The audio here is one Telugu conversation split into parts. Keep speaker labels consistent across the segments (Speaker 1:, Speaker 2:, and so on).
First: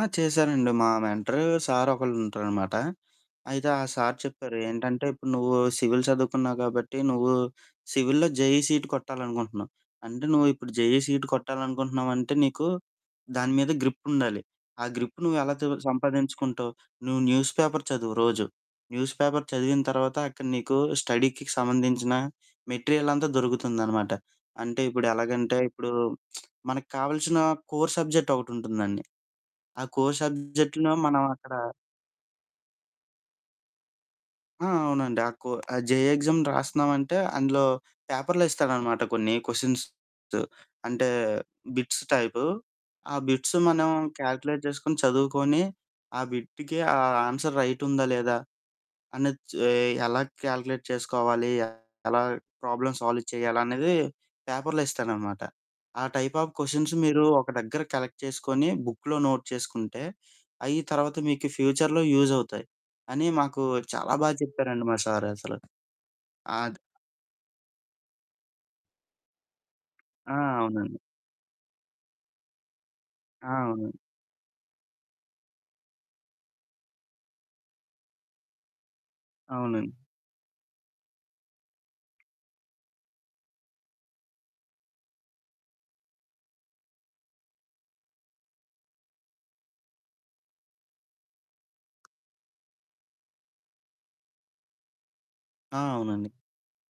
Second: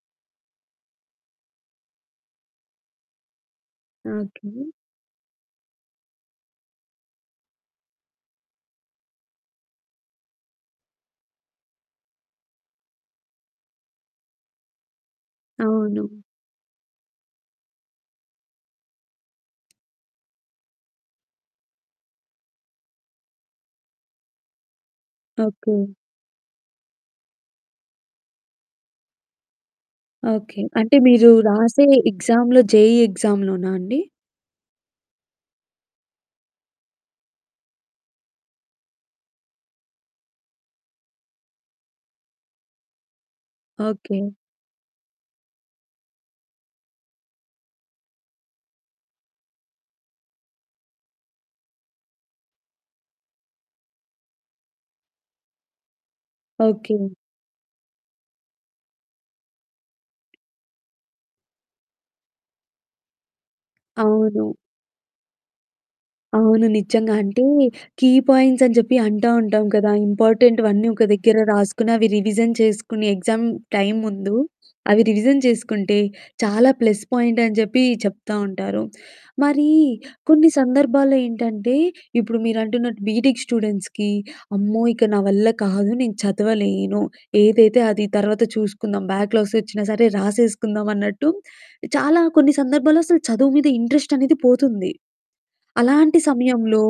Speaker 1: ఆ! చేశారండి మా మెంటరు సారొకళ్ళు ఉంటారనమాట. అయితే ఆ సార్
Speaker 2: ఓకె.
Speaker 1: చెప్పారు ఏంటంటే "ఇప్పుడు నువ్వు సివిల్ చదువుకున్నావు కాబట్టి, నువ్వు సివిల్‌లో జేఈ సీట్ కొట్టాలనుకుంటున్నావు. అంటే నువ్వు ఇప్పుడు జేఈ సీట్ కొట్టాలనుకుంటున్నావు అంటే నీకు దాని మీద గ్రిప్పుండాలి. ఆ గ్రిప్ నువ్వు ఎలా తే
Speaker 2: అవును.
Speaker 1: సంపాదించుకుంటావు, నువ్వు న్యూస్ పేపర్ చదువు రోజు." న్యూస్ పేపర్ చదివిన తర్వాత అక్కడ నీకు స్టడీకి సంబంధించిన మెటీరియలంతా దొరుకుతుందనమాట. అంటే ఇప్పుడు ఎలాగంటే
Speaker 2: ఓకె.
Speaker 1: ఇప్పుడు, మనకి కావాల్సిన కోర్ సబ్జెక్ట్ ఒకటుంటుందండి. ఆ కోర్
Speaker 2: ఓకె.
Speaker 1: సబ్జెక్ట్‌లో
Speaker 2: అంటే
Speaker 1: మనం
Speaker 2: మీరు
Speaker 1: అక్కడ
Speaker 2: రాసే ఎగ్జామ్‌లో జేఈ ఎగ్జామ్‌లోనా అండి?
Speaker 1: ఆ! అవునండి. ఆ కో ఆ జేఈ ఎగ్జామ్ రాస్తున్నామంటే అందులో పేపర్‌లో ఇస్తాడనమాట కొన్ని క్వెషన్స్. అంటే బిట్స్ టైపు, ఆ బిట్స్ మనం
Speaker 2: ఓకె.
Speaker 1: కాలిక్యులేట్ చేసుకొని, చదువుకొని ఆ బిట్టుకి ఆ ఆన్సర్ రైటుందా, లేదా అని చ్ ఎలా కాలిక్యులేట్ చేసుకోవాలి, ఎలాగ ప్రాబ్లమ్ సాల్వ్ చేయాలన్నిది పేపర్‌లో ఇస్తాడనమాట. "ఆ టైప్ ఆఫ్ క్వెషన్స్
Speaker 2: ఓకె.
Speaker 1: మీరు ఒక దగ్గర కలెక్ట్ చేసుకొని, బుక్‌లో నోట్ చేసుకుంటే అయ్యి తర్వాత మీకు ఫ్యూచర్‌లో యూజ్ అవుతాయి." అని మాకు చాలా బాగా
Speaker 2: అవును.
Speaker 1: చెప్పారండి మా సారు అసలు.
Speaker 2: అవును
Speaker 1: ఆద్
Speaker 2: నిజంగా అంటే, కీ పాయింట్స్ అని చెప్పి అంటా ఉంటాం కదా.
Speaker 1: ఆ!
Speaker 2: ఇంపార్టెంట్‌వన్నీ
Speaker 1: అవునండీ.
Speaker 2: ఒక దగ్గర రాసుకొని, అవి రివిజన్ చేసుకుని, ఎగ్జామ్
Speaker 1: ఆ! అవును.
Speaker 2: టైమ్ ముందు అవి రివిజన్ చేసుకుంటే చాలా ప్లస్ పాయింట్ అని చెప్పి చెప్తా ఉంటారు. మరీ
Speaker 1: అవునండి.
Speaker 2: కొన్ని సందర్భాల్లో ఏంటంటే ఇప్పుడు మీరంటున్నట్టు బీటెక్ స్టూడెంట్స్‌కి అమ్మో ఇక నా వల్ల కాదు, నేను చదవలేను ఏదైతే అది తర్వాత చూసుకుందాం, బ్యాక్‌లాగ్స్ వచ్చినా సరే రాసేసుకుందామన్నట్టు చాలా కొన్ని సందర్భాల్లో అసలు చదువు మీద ఇంట్రెస్ట్ అనేది పోతుంది.
Speaker 1: ఆ!
Speaker 2: అలాంటి
Speaker 1: అవునండి.
Speaker 2: సమయంలో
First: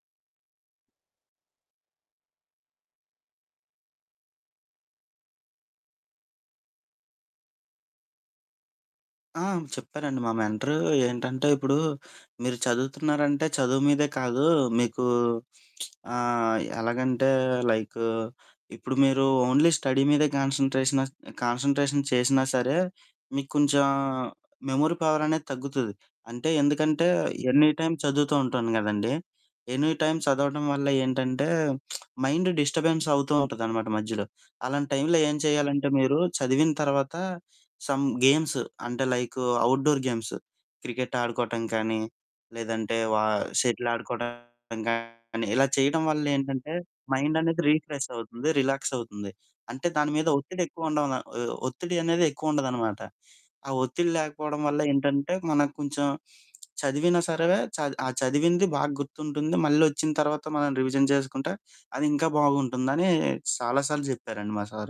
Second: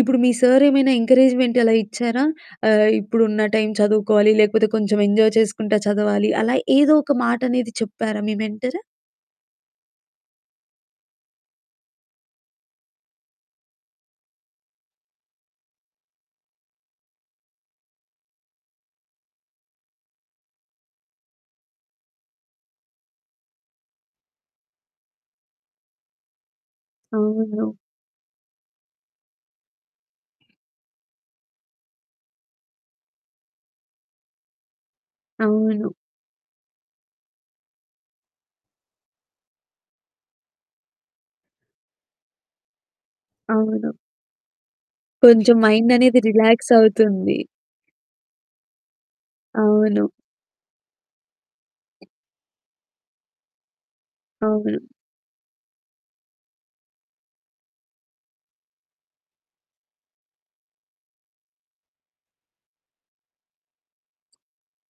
Speaker 2: ఇప్పుడు మీ సారేమైనా ఎంకరేజ్‌మెంట్ అలా ఇచ్చారా? ఆహ్, ఇప్పుడున్న టైం చదువుకోవాలి లేకపోతే కొంచెం ఎంజాయ్ చేసుకుంటా చదవాలి అలా ఏదో ఒక మాటనేది చెప్పారా మీ మెంటరు?
Speaker 1: ఆ! హ్మ్. చెప్పారండి మా మెంటరు ఏంటంటే, "ఇప్పుడు మీరు చదువుతున్నారంటే చదువు మీదే కాదు, మీకు ఆహ్, ఎలాగంటే లైకు ఇప్పుడు మీరు ఓన్లీ స్టడీ మీదే కాన్స‌న్‌ట్రేషనస్ కాన్స‌న్‌ట్రేషన్ చేసినా సరే మీకు కొంచెం మెమరీ పవర్ అనేది తగ్గుతది. అంటే ఎందుకంటే
Speaker 2: అవును.
Speaker 1: ఎనీటైమ్ చదువుతూ ఉంటాను కదండీ, ఎనీటైమ్ చదవడం వల్ల ఏంటంటే, మైండ్ డిస్టర్బెన్స్ అవుతూ ఉంటాదనమాట మధ్యలో. అలాంటి టైంలో ఏం చేయాలంటే
Speaker 2: అవును.
Speaker 1: మీరు చదివిన తర్వాత సమ్ గేమ్స్ అంటే లైకు అవుట్‌డోర్ గేమ్స్ క్రికెట్ ఆడుకోవటం కానీ, లేదంటే వా షటిల్
Speaker 2: అవును.
Speaker 1: ఆడుకోవటం గానీ
Speaker 2: కొంచెం
Speaker 1: ఇలా
Speaker 2: మైండ్
Speaker 1: చేయడం
Speaker 2: అనేది
Speaker 1: వల్ల
Speaker 2: రిలాక్స్
Speaker 1: ఏంటంటే మైండ్
Speaker 2: అవుతుంది.
Speaker 1: అనేది రిఫ్రెష్ అవుతుంది, రిలాక్స్ అవుతుంది. అంటే
Speaker 2: అవును.
Speaker 1: దాని మీద ఒత్తిడి ఎక్కువ ఉండం న ఒహ్, ఒత్తిడి అనేది ఎక్కువ ఉండదనమాట. ఆ ఒత్తిడి లేకపోవడం వల్ల
Speaker 2: అవును.
Speaker 1: ఏంటంటే మనకు కొంచెం చదివినా సరే చద్ ఆ చదివింది బాగా గుర్తుంటుంది, మళ్ళొచ్చిన తర్వాత మనం రివిజన్ చేసుకుంటే, అది ఇంకా బాగుంటుందని," చాలా సార్లు చెప్పారండి మా సారు.